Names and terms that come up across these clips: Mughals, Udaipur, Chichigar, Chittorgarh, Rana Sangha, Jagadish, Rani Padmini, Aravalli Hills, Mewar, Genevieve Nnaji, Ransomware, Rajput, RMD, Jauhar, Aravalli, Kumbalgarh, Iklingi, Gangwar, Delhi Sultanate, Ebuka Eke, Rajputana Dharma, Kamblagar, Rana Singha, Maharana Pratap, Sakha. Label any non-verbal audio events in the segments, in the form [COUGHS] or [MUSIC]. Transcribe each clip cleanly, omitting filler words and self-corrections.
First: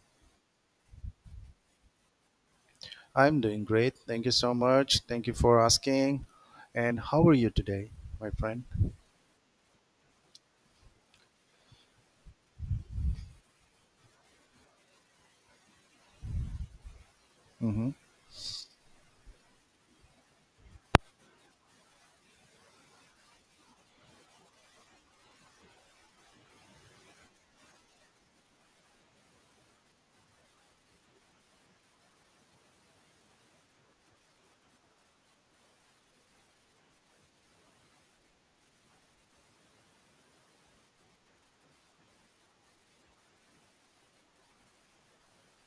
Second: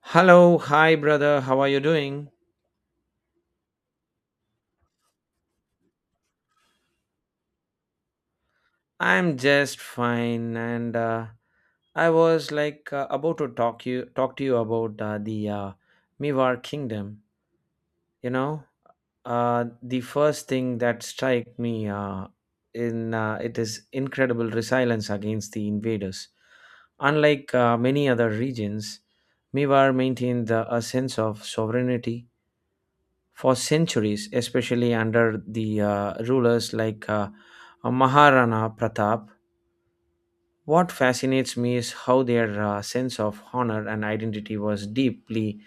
Hello, hi brother, how are you doing? I'm doing great. Thank you so much. Thank you for asking. And how are you today, my friend? I'm just fine, and I was like about to talk to you about the Mivar Kingdom. hmm You know, the first thing that strike me in it is incredible resilience against the invaders. Unlike many other regions, Mivar maintained a sense of sovereignty for centuries, especially under the rulers like Maharana Pratap. What fascinates me is how their sense of honor and identity was deeply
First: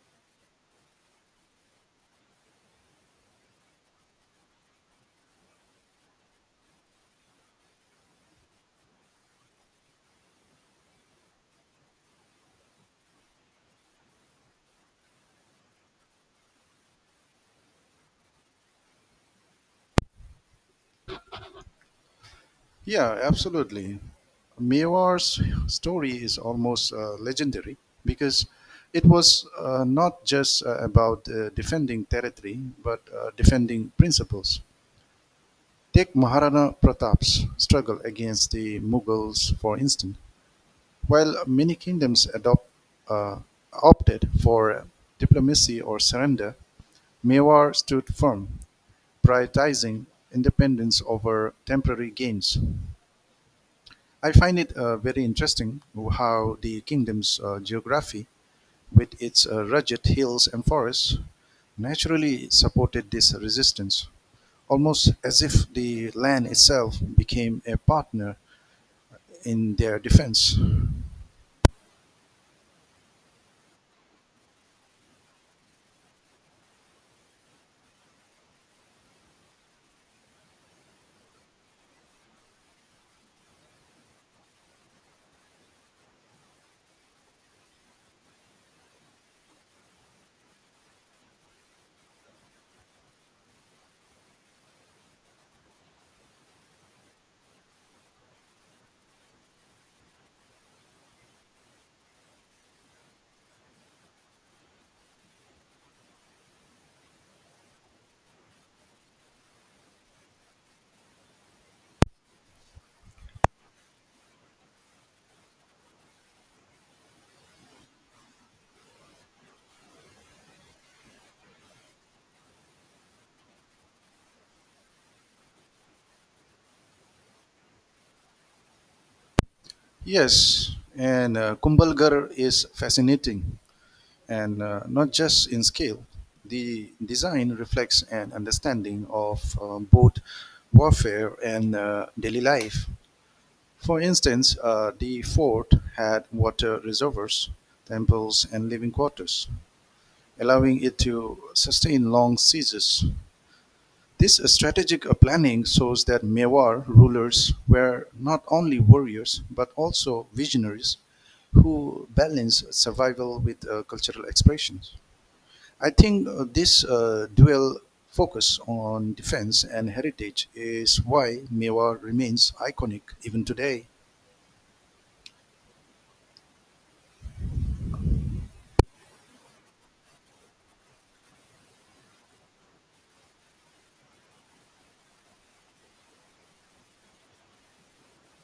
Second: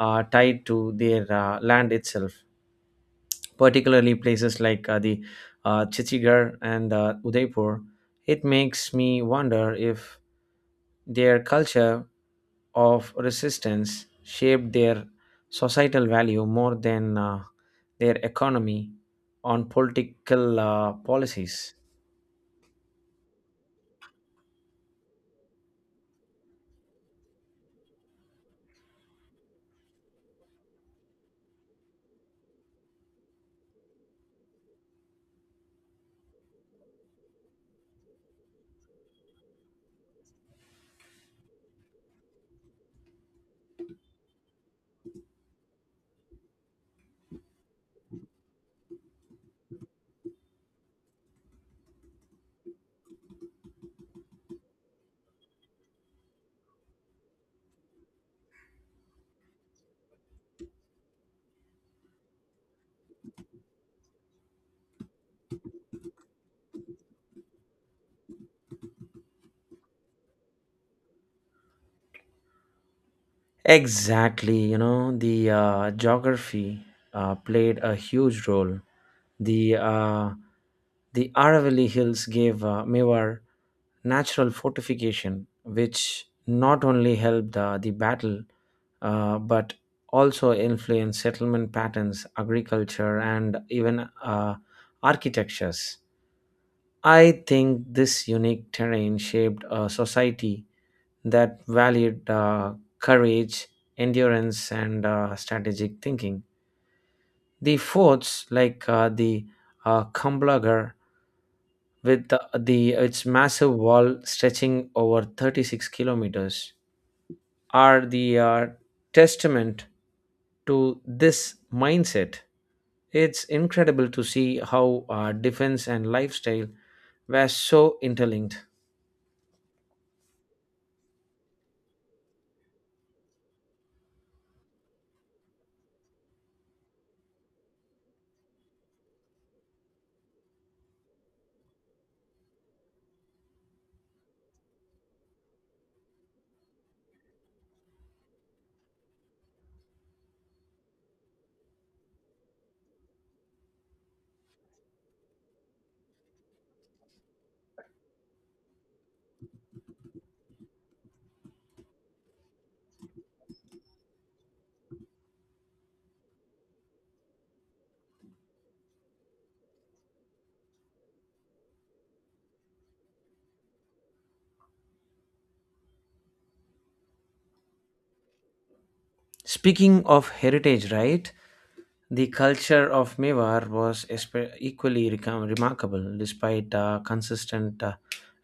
tied to their land itself, particularly places like the Chichigar and Udaipur. It makes me wonder if their culture of resistance shaped their societal value more than their economy on political policies. Yeah, absolutely. Mewar's story is almost legendary because it was not just about defending territory, but defending principles. Take Maharana Pratap's struggle against the Mughals, for instance. While many kingdoms uh, opted for diplomacy or surrender, Mewar stood firm, prioritizing independence over temporary gains. I find it very interesting how the kingdom's geography, with its rugged hills and forests, naturally supported this resistance, almost as if the land itself became a partner in their defense. Exactly, you know, the geography played a huge role. The uh, the Aravalli Hills gave Mewar natural fortification, which not only helped the battle, but also influenced settlement patterns, agriculture, and even architectures. I think this unique terrain shaped a society that valued courage, endurance, and strategic thinking. The forts like the Kamblagar with the its massive wall stretching over 36 kilometers are the testament to this mindset. It's incredible to see how defense and lifestyle were so interlinked. Yes, and Kumbalgarh is fascinating and not just in scale. The design reflects an understanding of both warfare and daily life. For instance, the fort had water reservoirs, temples, and living quarters, allowing it to sustain long sieges. This strategic planning shows that Mewar rulers were not only warriors but also visionaries who balanced survival with cultural expression. I think this dual focus on defense and heritage is why Mewar remains iconic even today. Speaking of heritage, right? The culture of Mewar was equally remarkable, despite consistent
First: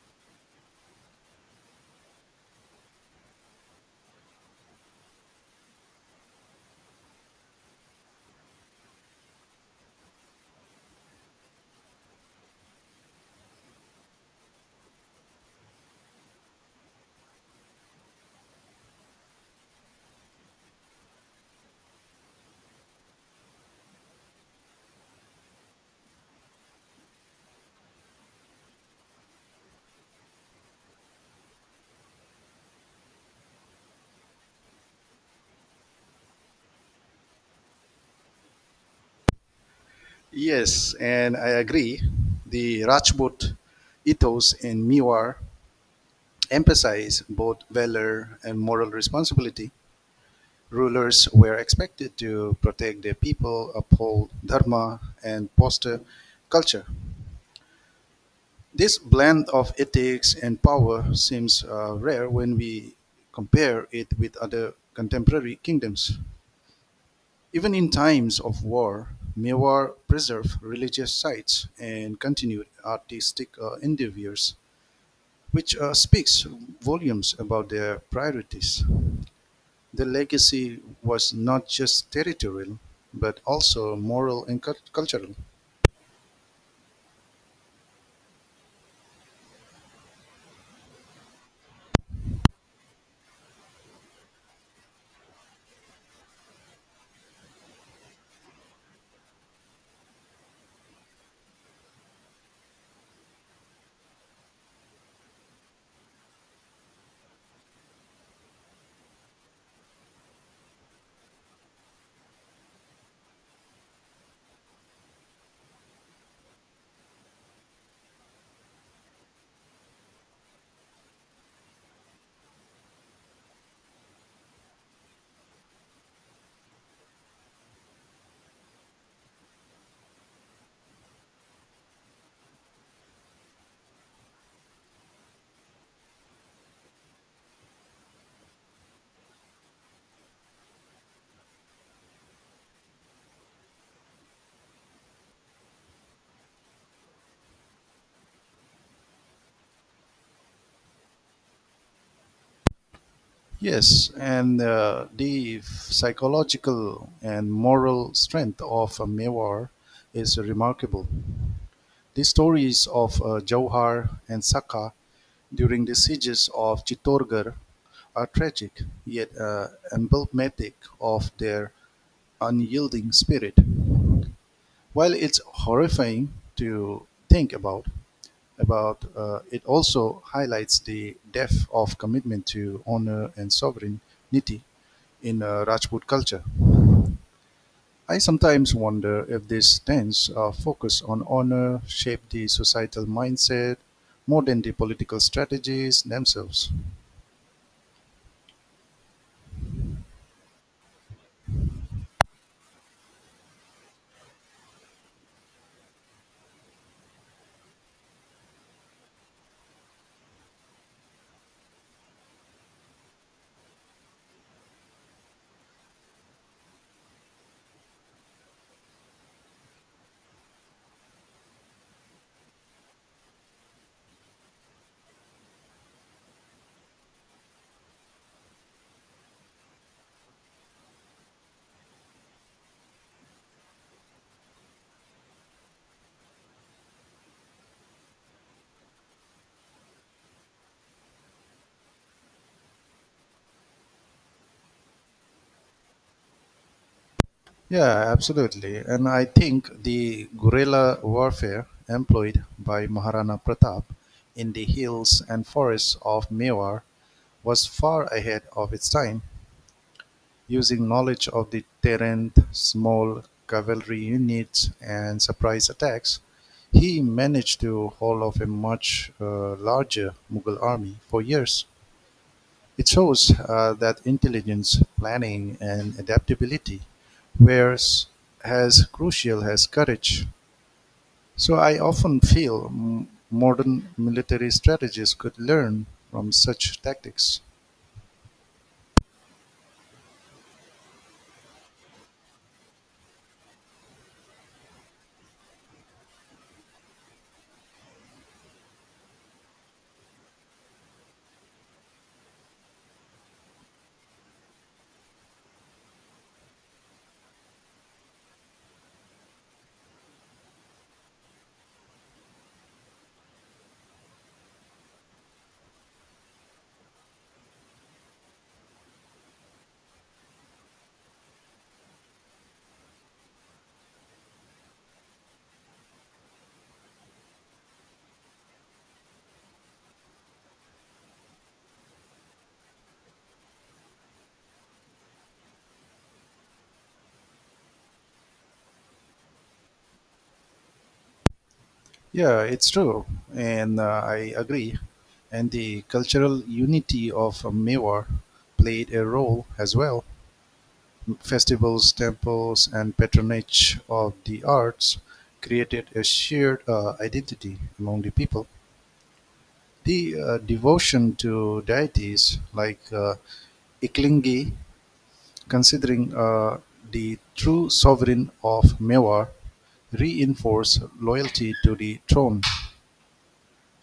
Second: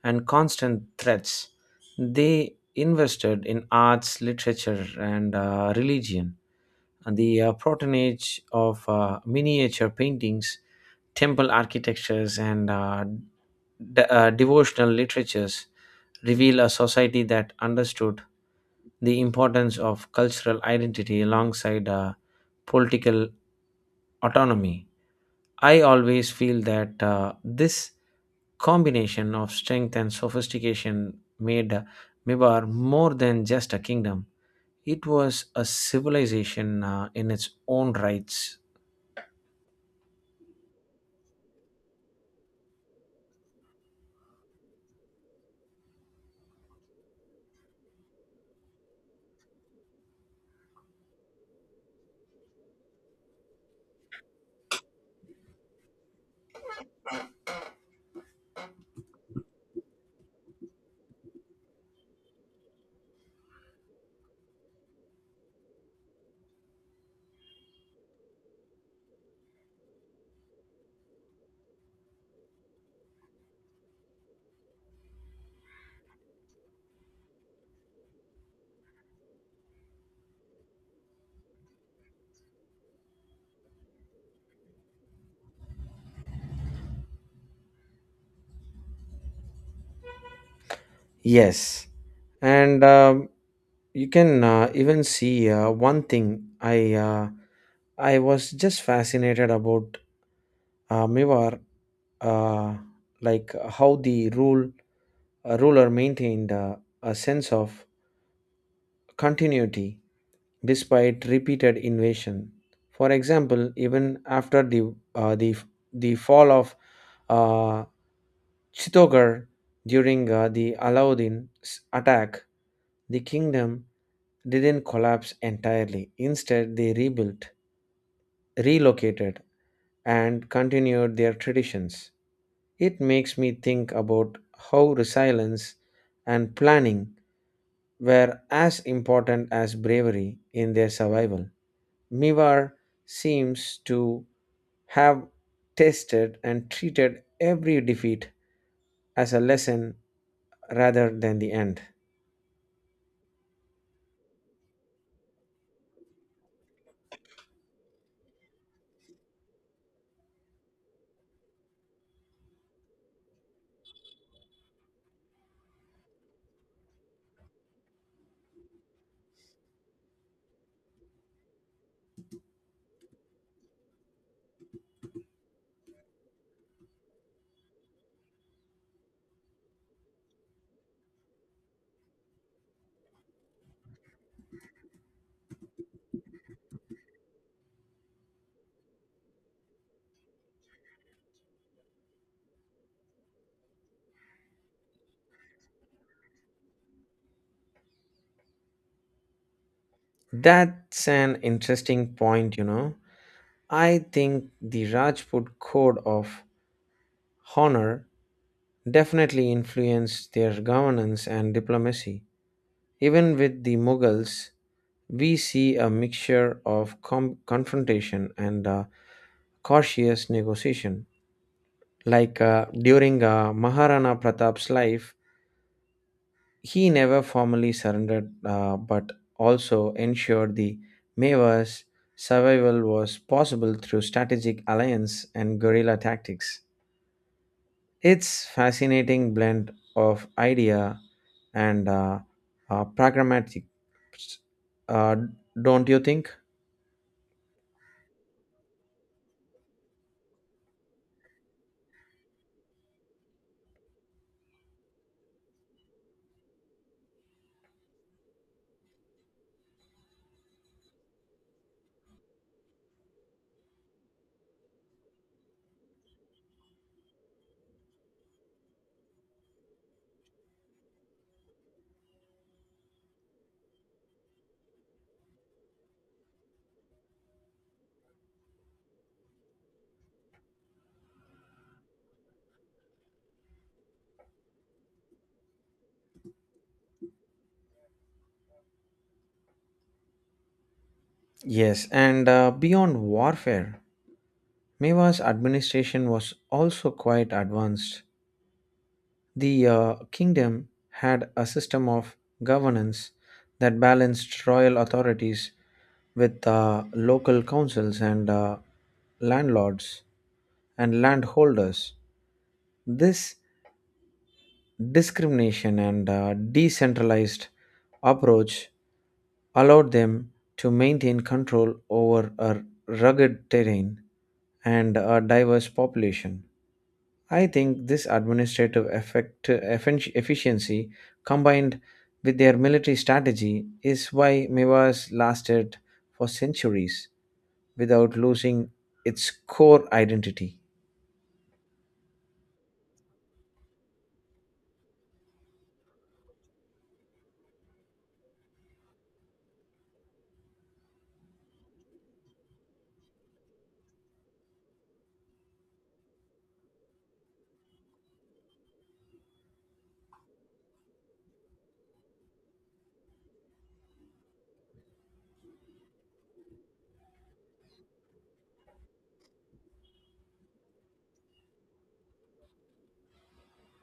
and constant threats. They invested in arts, literature, and religion. And the patronage of miniature paintings, temple architectures, and devotional literatures reveal a society that understood the importance of cultural identity alongside political autonomy. I always feel that this combination of strength and sophistication made Mibar more than just a kingdom. It was a civilization in its own rights. Yes, and I agree. The Rajput ethos in Mewar emphasize both valor and moral responsibility. Rulers were expected to protect their people, uphold dharma, and foster culture. This blend of ethics and power seems rare when we compare it with other contemporary kingdoms. Even in times of war, Mewar preserved religious sites and continued artistic endeavors, which speaks volumes about their priorities. The legacy was not just territorial, but also moral and cultural. Yes, and you can even see one thing. I was just fascinated about Mivar, uh, like how the ruler maintained a sense of continuity despite repeated invasion. For example, even after the fall of uh, Chittorgarh during the Alauddin's attack, the kingdom didn't collapse entirely. Instead, they rebuilt, relocated, and continued their traditions. It makes me think about how resilience and planning were as important as bravery in their survival. Mivar seems to have tested and treated every defeat as a lesson rather than the end. Yes, and the psychological and moral strength of Mewar is remarkable. The stories of Jauhar and Sakha during the sieges of Chittorgarh are tragic yet emblematic of their unyielding spirit. While it's horrifying to think about, it also highlights the depth of commitment to honor and sovereignty in Rajput culture. I sometimes wonder if this tense focus on honor shaped the societal mindset more than the political strategies themselves. That's an interesting point, you know. I think the Rajput code of honor definitely influenced their governance and diplomacy. Even with the Mughals, we see a mixture of confrontation and cautious negotiation. Like during Maharana Pratap's life, he never formally surrendered but also ensured the Mewa's survival was possible through strategic alliance and guerrilla tactics. It's fascinating blend of idea and pragmatic, uh, don't you think? Yeah, absolutely. And I think the guerrilla warfare employed by Maharana Pratap in the hills and forests of Mewar was far ahead of its time. Using knowledge of the terrain, small cavalry units, and surprise attacks, he managed to hold off a much larger Mughal army for years. It shows that intelligence, planning, and adaptability were as crucial as courage. So I often feel modern military strategists could learn from such tactics. Yes, and beyond warfare, Mewa's administration was also quite advanced. The kingdom had a system of governance that balanced royal authorities with local councils and landlords and landholders. This discrimination and decentralized approach allowed them to maintain control over a rugged terrain and a diverse population. I think this administrative efficiency combined with their military strategy is why Mewas lasted for centuries without losing its core identity. Yeah, it's true, and I agree. And the cultural unity of Mewar played a role as well. Festivals, temples, and patronage of the arts created a shared identity among the people. The devotion to deities like Iklingi, considering the true sovereign of Mewar, reinforce loyalty to the throne.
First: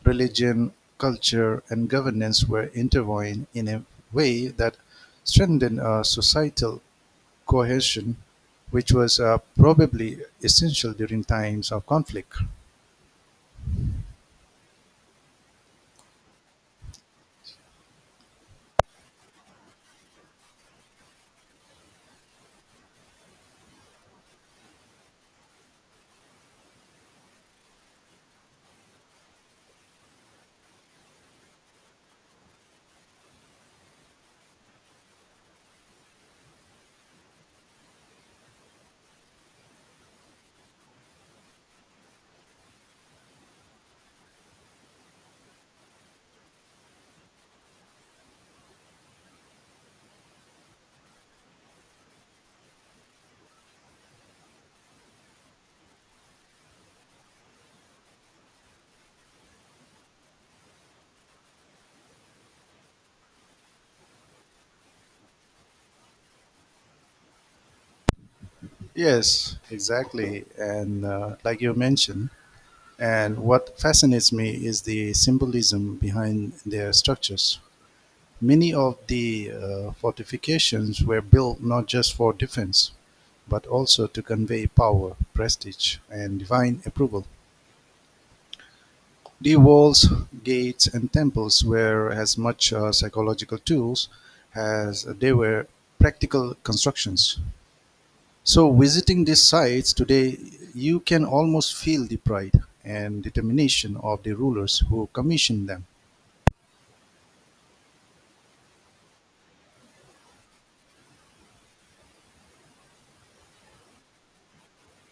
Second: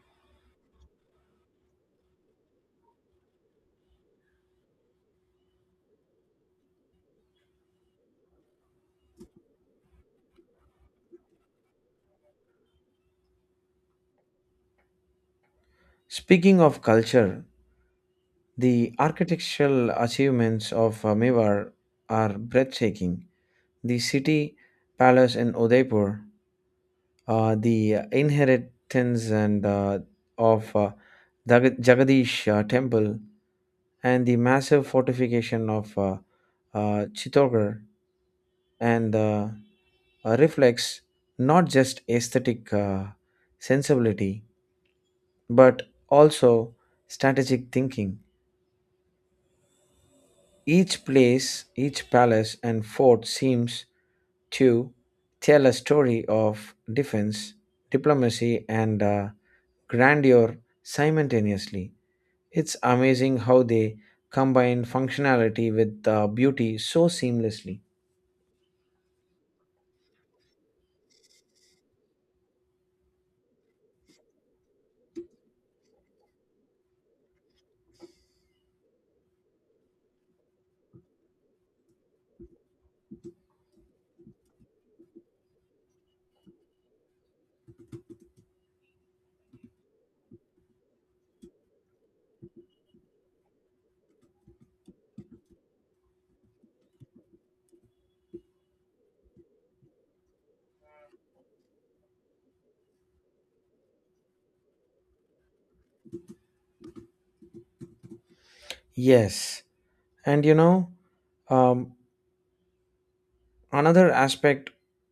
Religion, culture, and governance were intertwined in a way that strengthened a societal cohesion, which was probably essential during times of conflict. Speaking of culture, the architectural achievements of Mewar are breathtaking. The city palace in Udaipur, the inheritance and of uh, Jagadish temple, and the massive fortification of Chittorgarh and reflects not just aesthetic sensibility but also strategic thinking. Each place, each palace and fort seems to tell a story of defense, diplomacy, and grandeur simultaneously. It's amazing how they combine functionality with beauty so seamlessly. Yes, exactly. And like you mentioned, and what fascinates me is the symbolism behind their structures. Many of the fortifications were built not just for defense, but also to convey power, prestige, and divine approval. The walls, gates and temples were as much psychological tools as they were practical constructions. So visiting these sites today, you can almost feel the pride and determination of the rulers who commissioned them. Yes, and you know, um, another aspect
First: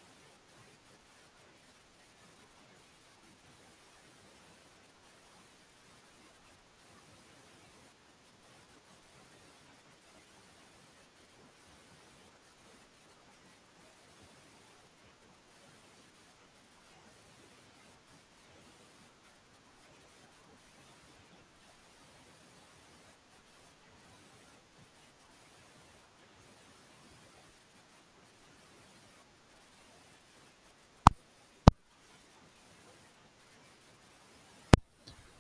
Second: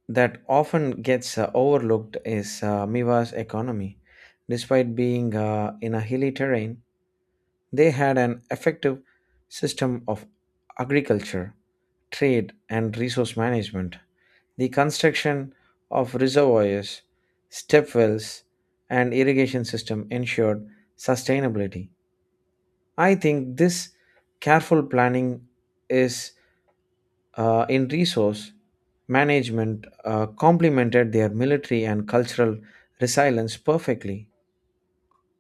that often gets overlooked is Miwa's economy. Despite being in a hilly terrain, they had an effective system of agriculture, trade, and resource management. The construction of reservoirs, step wells, and irrigation system ensured sustainability. I think this careful planning is in resource management complemented their military and cultural resilience perfectly.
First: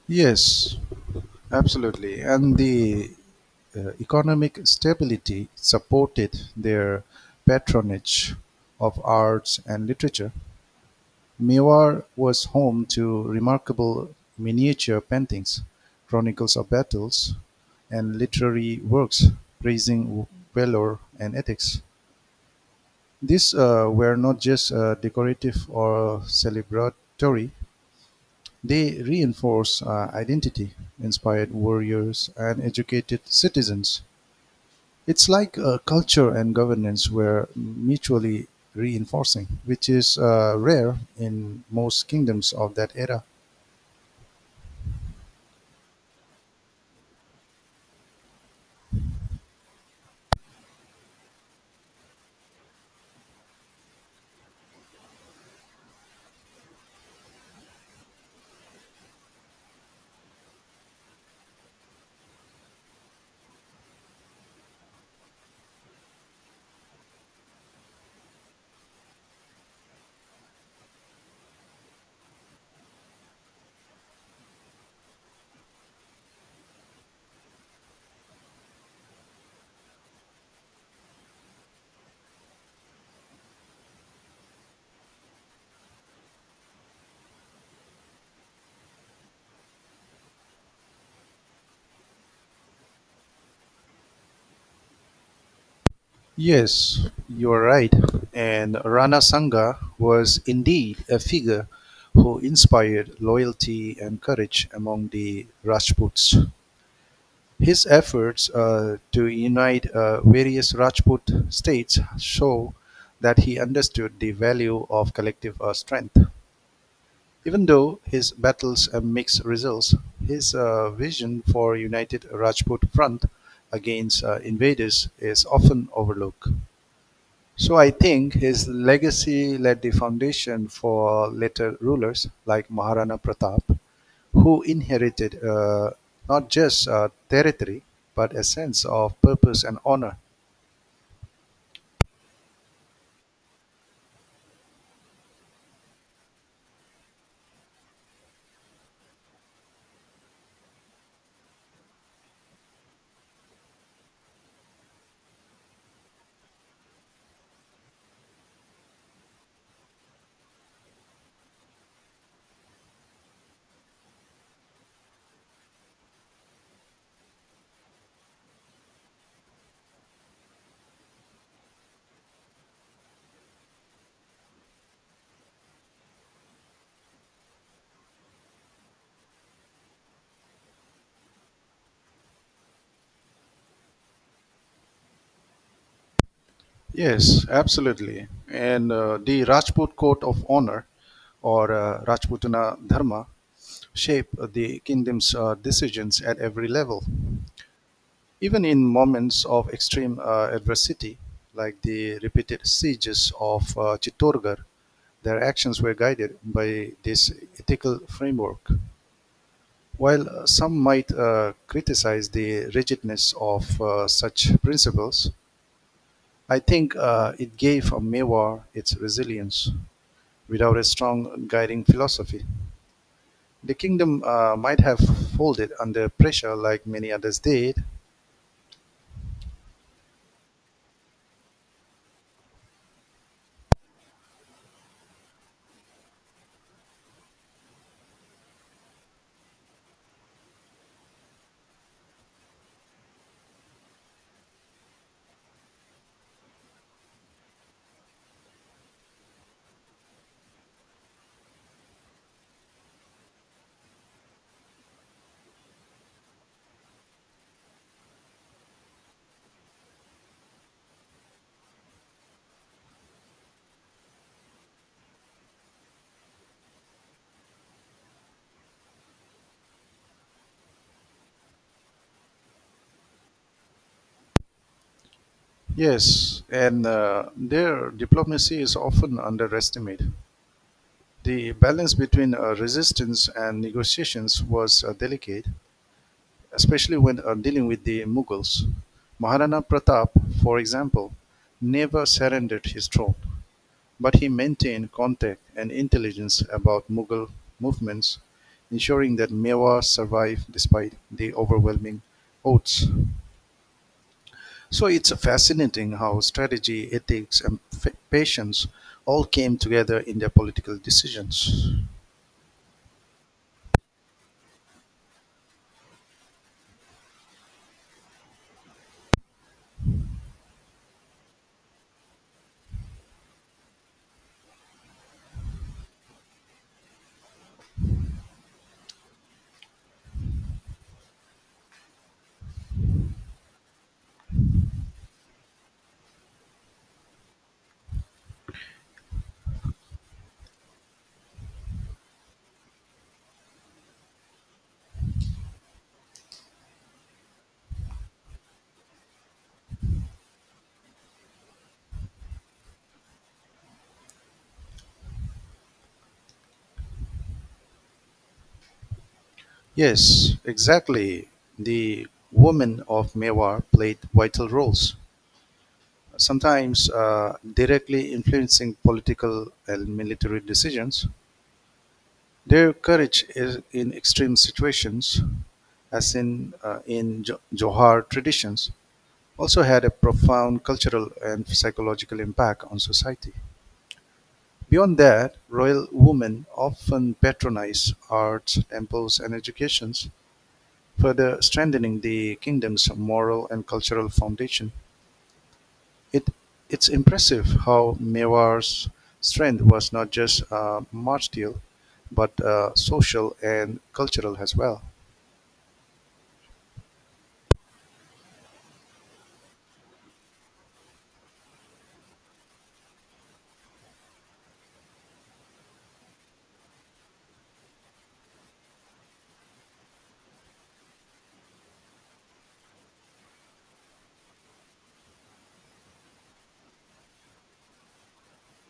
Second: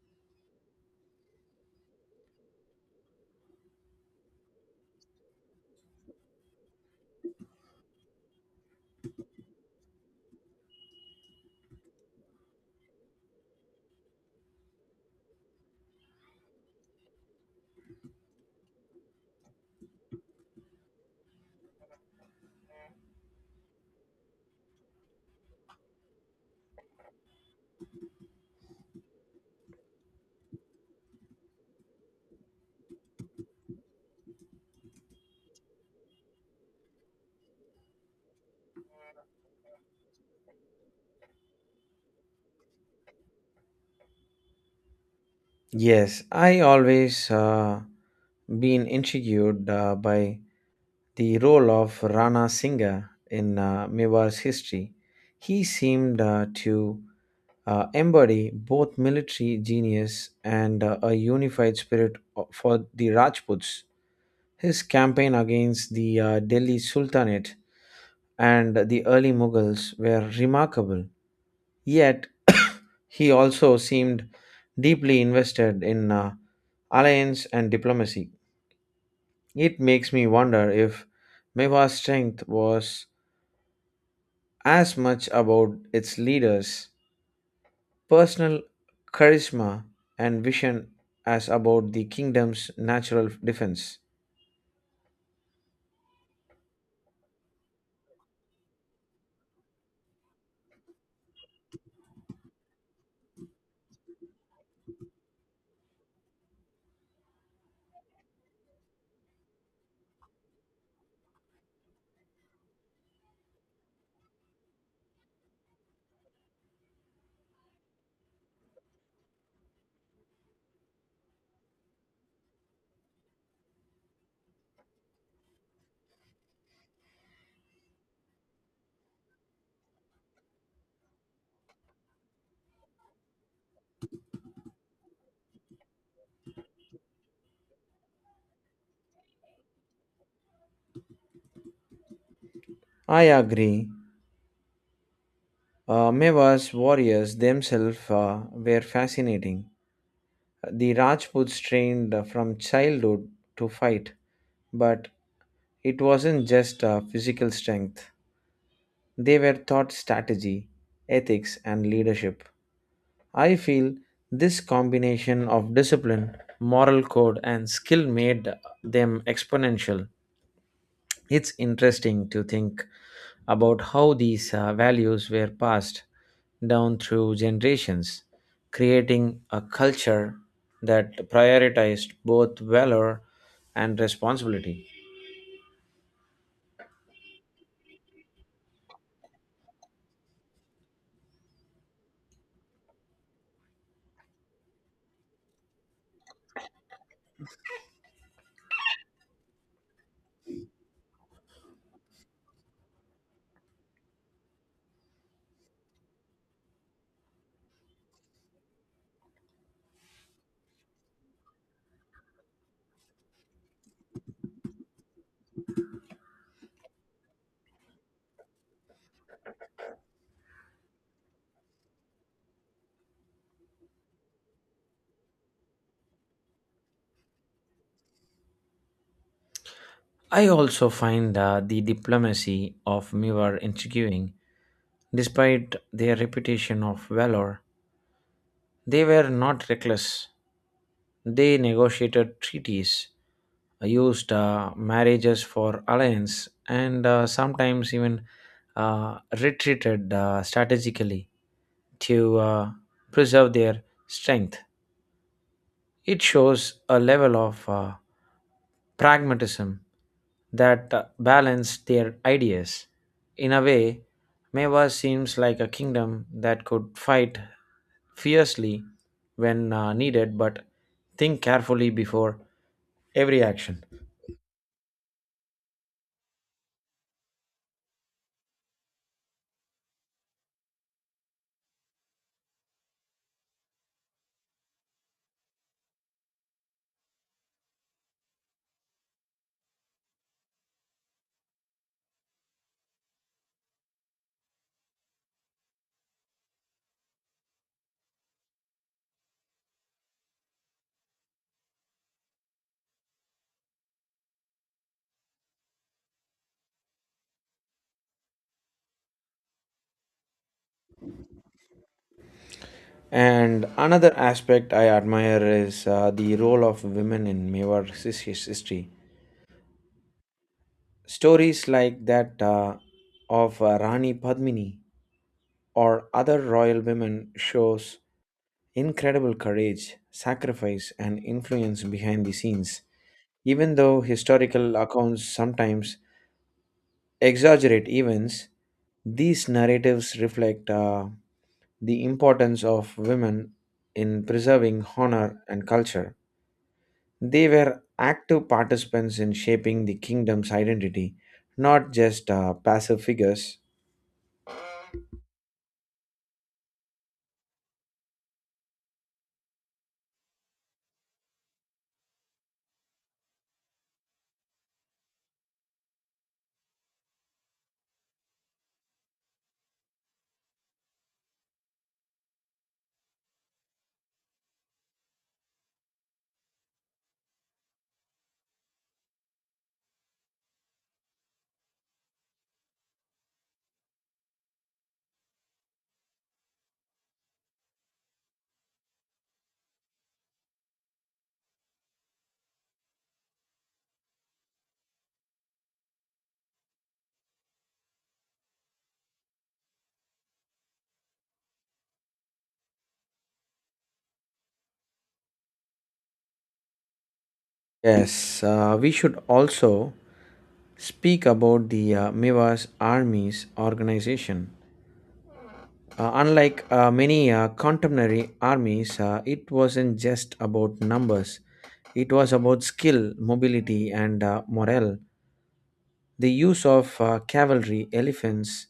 Yes, absolutely. And the economic stability supported their patronage of arts and literature. Mewar was home to remarkable miniature paintings, chronicles of battles, and literary works praising valor and ethics. These were not just decorative or celebratory, they reinforced identity, inspired warriors, and educated citizens. It's like culture and governance were mutually reinforcing, which is rare in most kingdoms of that era. Yes, I always been intrigued by the role of Rana Singha in Mewar's history. He seemed to embody both military genius and a unified spirit for the Rajputs. His campaign against the Delhi Sultanate and the early Mughals were remarkable. Yet, [COUGHS] he also seemed deeply invested in alliance and diplomacy. It makes me wonder if Mewa's strength was as much about its leader's personal charisma and vision as about the kingdom's natural defense. Yes, you are right. And Rana Sangha was indeed a figure who inspired loyalty and courage among the Rajputs. His efforts to unite various Rajput states show that he understood the value of collective strength. Even though his battles mixed results, his vision for united Rajput front against invaders is often overlooked. So I think his legacy laid the foundation for later rulers like Maharana Pratap, who inherited not just territory but a sense of purpose and honor. I agree. Mewa's warriors themselves were fascinating. The Rajputs trained from childhood to fight, but it wasn't just physical strength. They were taught strategy, ethics, and leadership. I feel this combination of discipline, moral code, and skill made them exponential. It's interesting to think about how these values were passed down through generations, creating a culture that prioritized both valor and responsibility. Yes, absolutely. And the Rajput Code of Honor or Rajputana Dharma shaped the kingdom's decisions at every level. Even in moments of extreme adversity, like the repeated sieges of Chittorgarh, their actions were guided by this ethical framework. While some might criticize the rigidness of such principles, I think it gave Mewar its resilience. Without a strong guiding philosophy, the kingdom might have folded under pressure like many others did. I also find the diplomacy of Mivar intriguing. Despite their reputation of valor, they were not reckless. They negotiated treaties, used marriages for alliance, and sometimes even retreated strategically to preserve their strength. It shows a level of pragmatism that balanced their ideas. In a way, Meva seems like a kingdom that could fight fiercely when needed but think carefully before every action. Yes, and their diplomacy is often underestimated. The balance between resistance and negotiations was delicate, especially when dealing with the Mughals. Maharana Pratap, for example, never surrendered his throne, but he maintained contact and intelligence about Mughal movements, ensuring that Mewar survived despite the overwhelming odds. So it's fascinating how strategy, ethics, and patience all came together in their political decisions. And another aspect I admire is the role of women in Mewar's history. Stories like that of Rani Padmini or other royal women shows incredible courage, sacrifice, and influence behind the scenes. Even though historical accounts sometimes exaggerate events, these narratives reflect the importance of women in preserving honor and culture. They were active participants in shaping the kingdom's identity, not just passive figures. Yes, exactly. The women of Mewar played vital roles, sometimes directly influencing political and military decisions. Their courage is in extreme situations, as in Johar traditions, also had a profound cultural and psychological impact on society. Beyond that, royal women often patronized arts, temples and educations, further strengthening the kingdom's moral and cultural foundation. It, it's impressive how Mewar's strength was not just martial, but social and cultural as well. Yes, we should also speak about the Mewas Armies organization. Unlike many contemporary armies, it wasn't just about numbers. It was about skill, mobility, and morale. The use of cavalry, elephants,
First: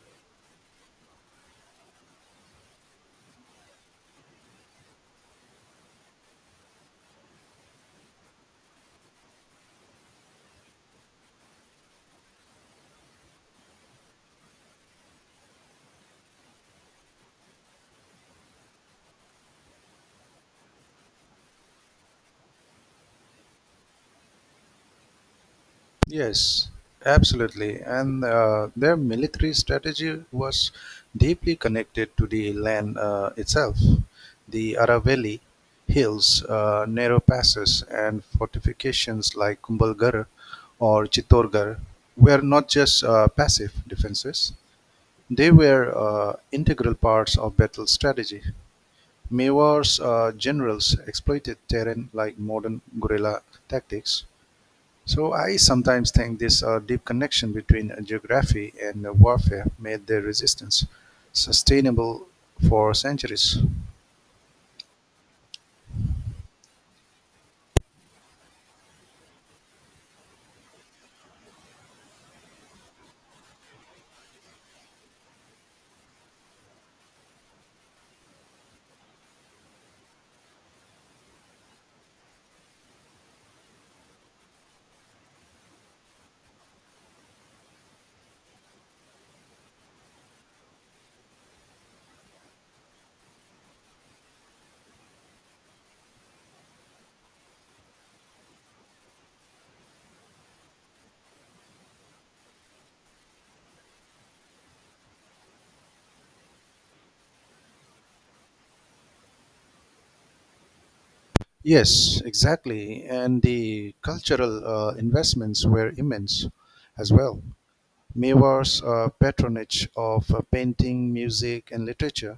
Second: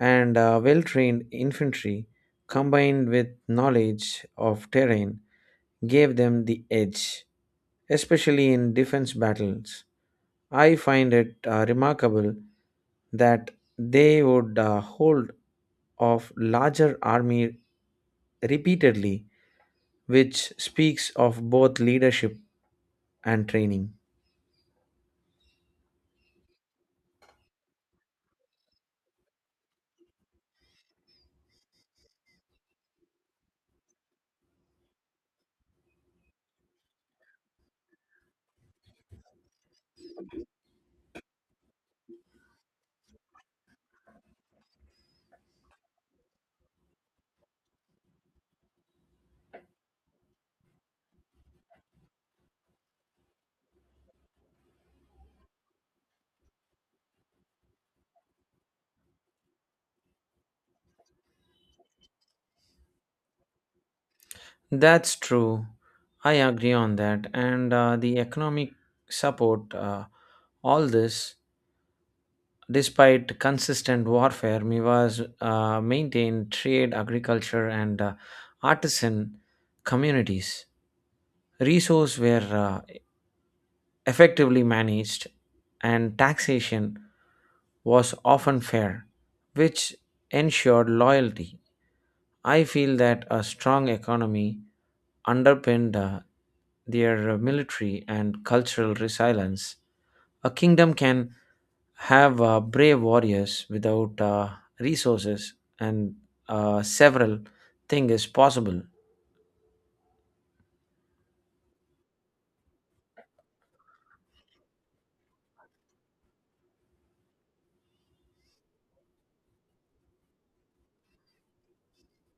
and well trained infantry, combined with knowledge of terrain, gave them the edge especially in defense battles. I find it remarkable that they would hold of larger army repeatedly, which speaks of both leadership and training. Yes, absolutely. And their military strategy was deeply connected to the land itself. The Aravalli hills, narrow passes, and fortifications like Kumbalgarh or Chittorgarh were not just passive defenses, they were integral parts of battle strategy. Mewar's generals exploited terrain like modern guerrilla tactics, so I sometimes think this deep connection between geography and warfare made the resistance sustainable for centuries. That's true. I agree on that. And the economic support, all this, despite consistent warfare, Mivas maintained trade, agriculture, and artisan communities. Resources were effectively managed, and taxation was often fair, which ensured loyalty. I feel that a strong economy underpinned their military and cultural resilience. A kingdom can have brave warriors without resources, and several things is possible. Yes, exactly. And the cultural investments were immense as well. Mewar's patronage of painting, music, and literature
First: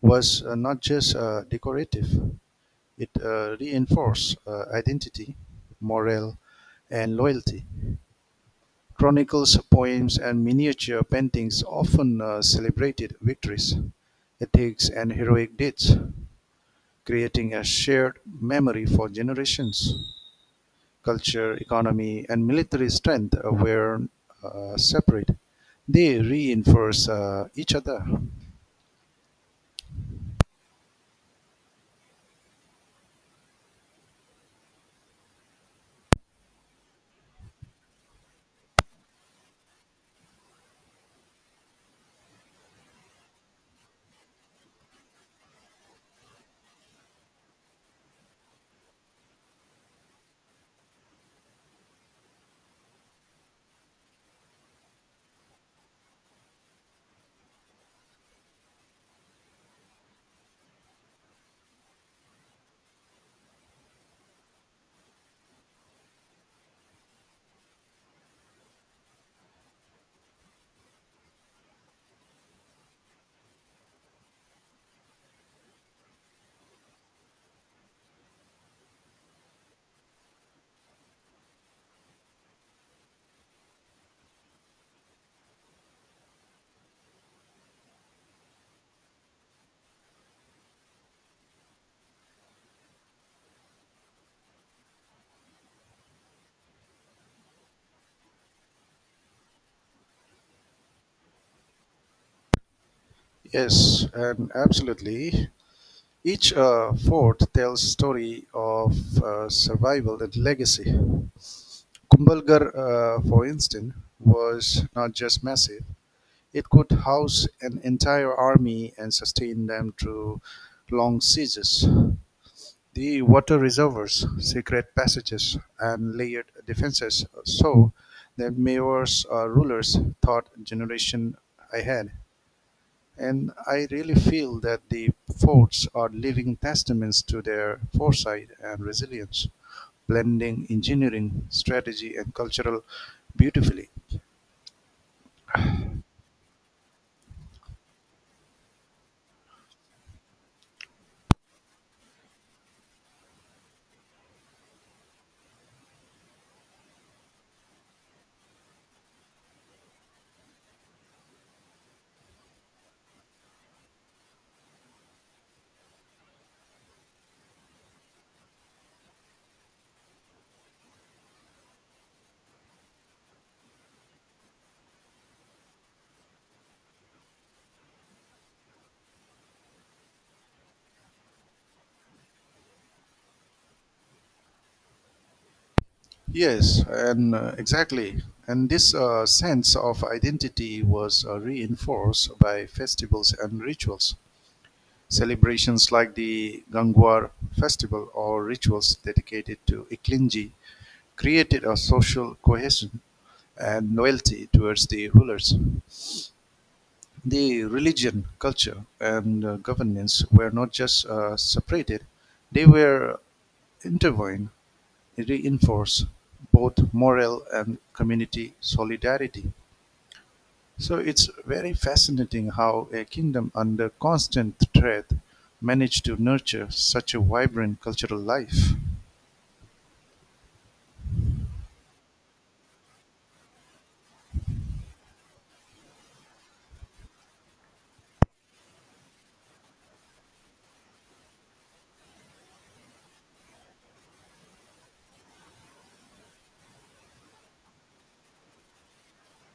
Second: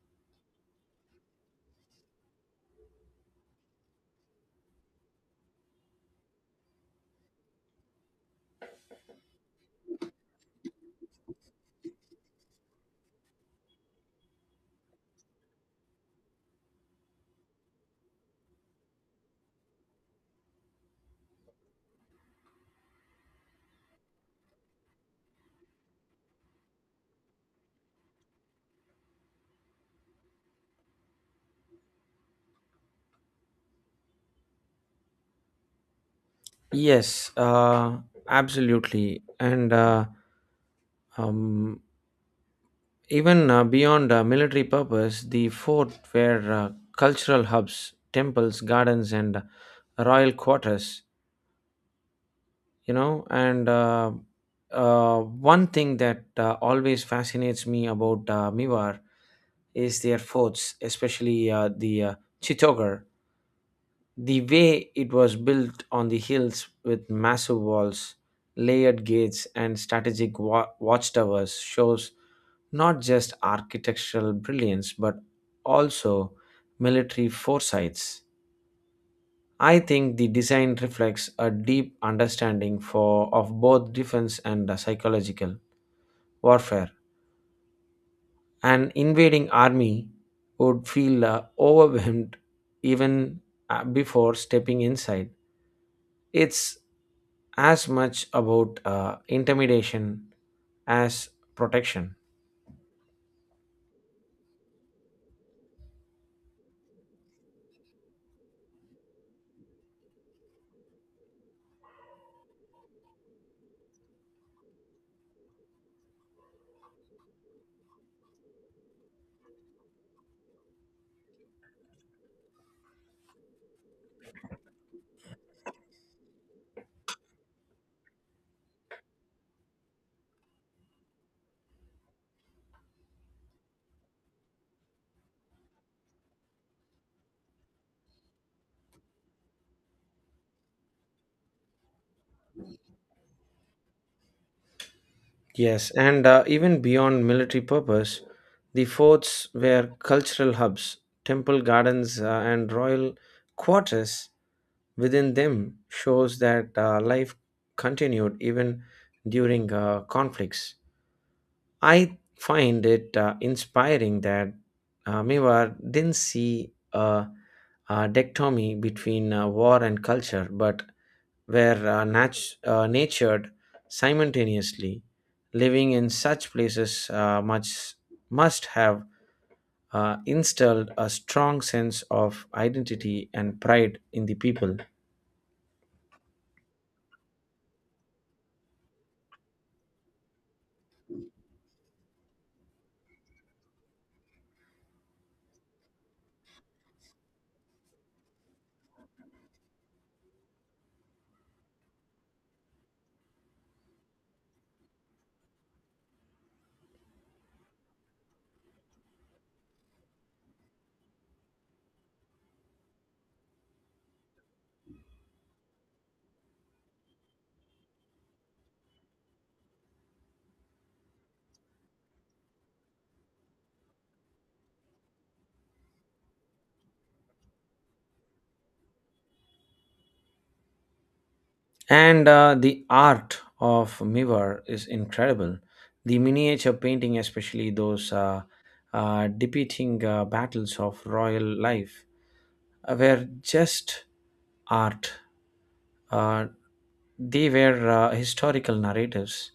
was not just decorative, it reinforced identity, morale, and loyalty. Chronicles, poems, and miniature paintings often celebrated victories, ethics, and heroic deeds, creating a shared memory for generations. Culture, economy, and military strength were separate. They reinforce each other. Yes, absolutely. And um, Even beyond military purpose, the fort were cultural hubs, temples, gardens, and royal quarters. You know, and one thing that always fascinates me about Miwar is their forts, especially the Chittogar. The way it was built on the hills with massive walls, layered gates, and strategic watchtowers shows not just architectural brilliance but also military foresights. I think the design reflects a deep understanding for of both defense and psychological warfare. An invading army would feel overwhelmed even before stepping inside. It's as much about intimidation as protection. Yes, and absolutely. Each fort tells story of survival and legacy. Kumbhalgarh, for instance, was not just massive, it could house an entire army and sustain them through long sieges. The water reservoirs, secret passages, and layered defenses so that mayors or rulers thought generation ahead. And I really feel that the forts are living testaments to their foresight and resilience, blending engineering, strategy, and cultural beautifully. Yes, and even beyond military purpose, the forts were cultural hubs, temple gardens, and royal quarters within them shows that life continued even during conflicts. I find it inspiring that Mewar didn't see a dichotomy between war and culture, but were natured simultaneously. Living in such places must have installed a strong sense of identity and pride in the people. Yes, and exactly. And this sense of identity was reinforced by festivals and rituals. Celebrations like the Gangwar festival or rituals dedicated to Iklinji created a social cohesion and loyalty towards the rulers. The religion, culture, and governance were not just separated, they were intertwined, reinforced both moral and community solidarity. So it's very fascinating how a kingdom under constant threat managed to nurture such a vibrant cultural life. And the art of Mivar is incredible. The miniature painting, especially those depicting battles of royal life, were just art. Uh, they were historical narratives.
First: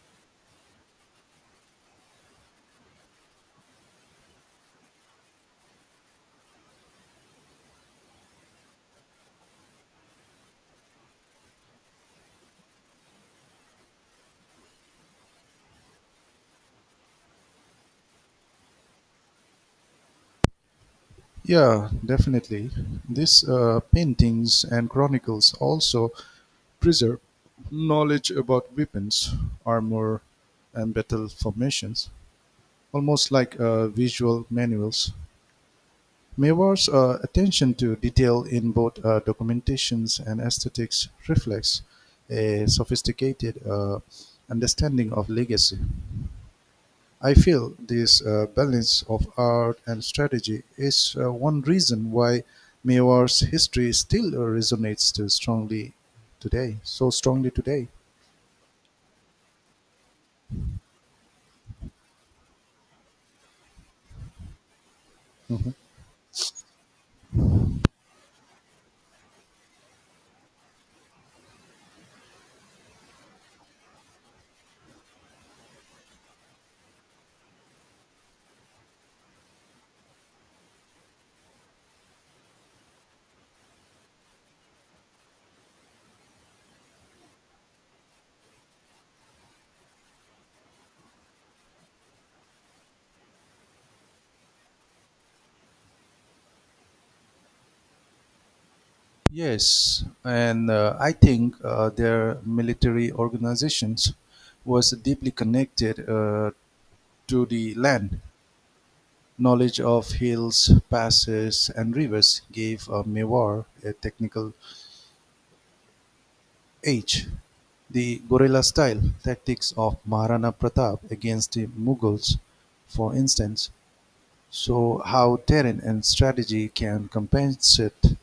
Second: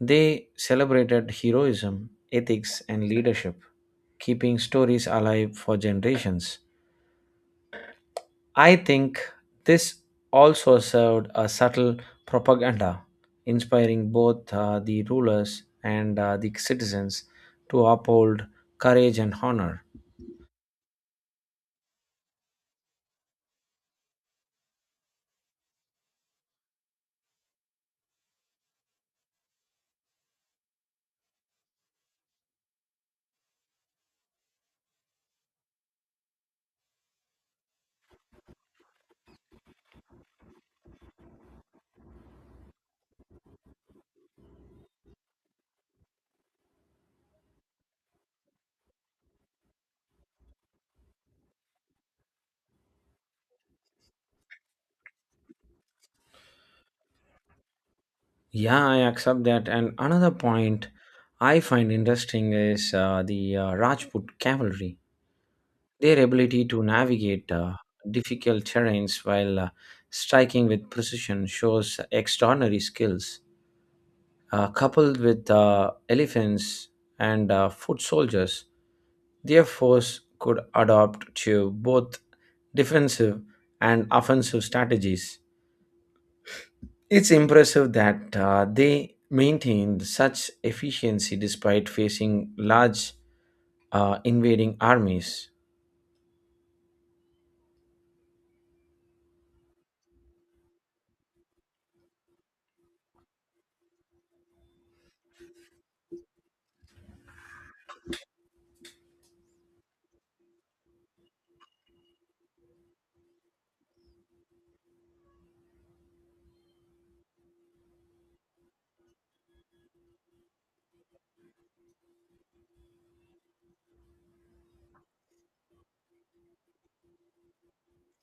They celebrated heroism, ethics, and leadership, keeping stories alive for generations. I think this also served a subtle propaganda, inspiring both the rulers and the citizens to uphold courage and honor. Yeah, definitely. These paintings and chronicles also preserve knowledge about weapons, armor, and battle formations, almost like visual manuals. Mewar's attention to detail in both documentations and aesthetics reflects a sophisticated understanding of legacy. I feel this balance of art and strategy is one reason why Mewar's history still resonates so strongly today. Yeah, I accept that. And another point I find interesting is the Rajput cavalry, Mhm. their ability to navigate difficult terrains while striking with precision shows extraordinary skills. Coupled with elephants and foot soldiers, their force could adapt to both defensive and offensive strategies. It's impressive that they maintained such efficiency despite facing large invading armies. Yes, and I think their military organizations was deeply connected to the land. Knowledge of hills, passes, and rivers gave a mewar a technical edge. The guerrilla style tactics of Maharana Pratap against the Mughals, for instance, show how terrain and strategy can compensate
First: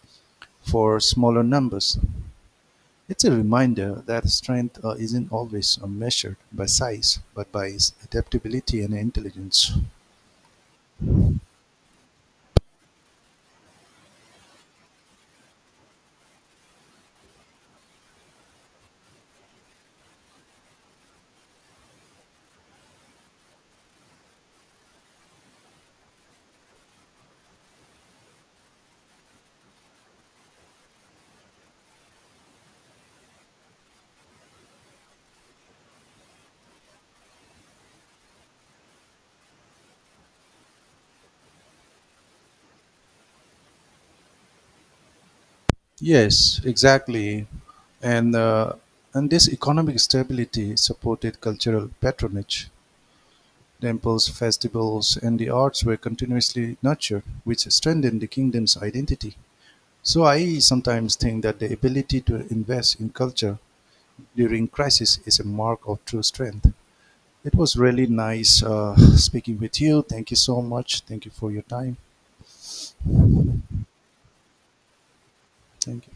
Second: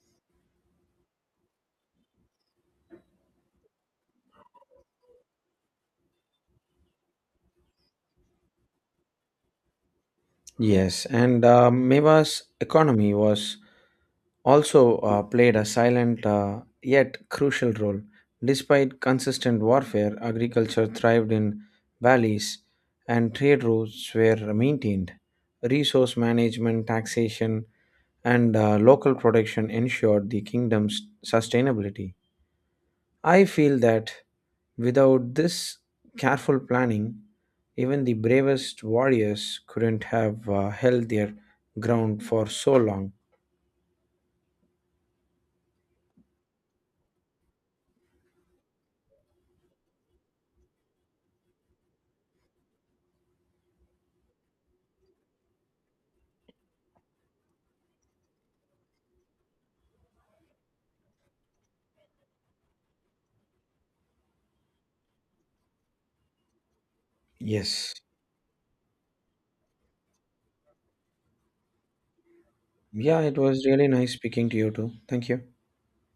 for smaller numbers. It's a reminder that strength isn't always measured by size, but by its adaptability and intelligence. Yes, and Mewa's economy was also played a silent yet crucial role. Despite consistent warfare, agriculture thrived in valleys and trade routes were maintained. Resource management, taxation, and local production ensured the kingdom's sustainability. I feel that without this careful planning, even the bravest warriors couldn't have held their ground for so long. Yes, exactly. And, uh, and this economic stability supported cultural patronage. Temples, festivals, and the arts were continuously nurtured, which strengthened the kingdom's identity. So I sometimes think that the ability to invest in culture during crisis is a mark of true strength. It was Yes. really nice [SIGHS] speaking with you. Thank you so much. Thank you for your time. Yeah, it was really nice speaking to you too. Thank you. Thank you.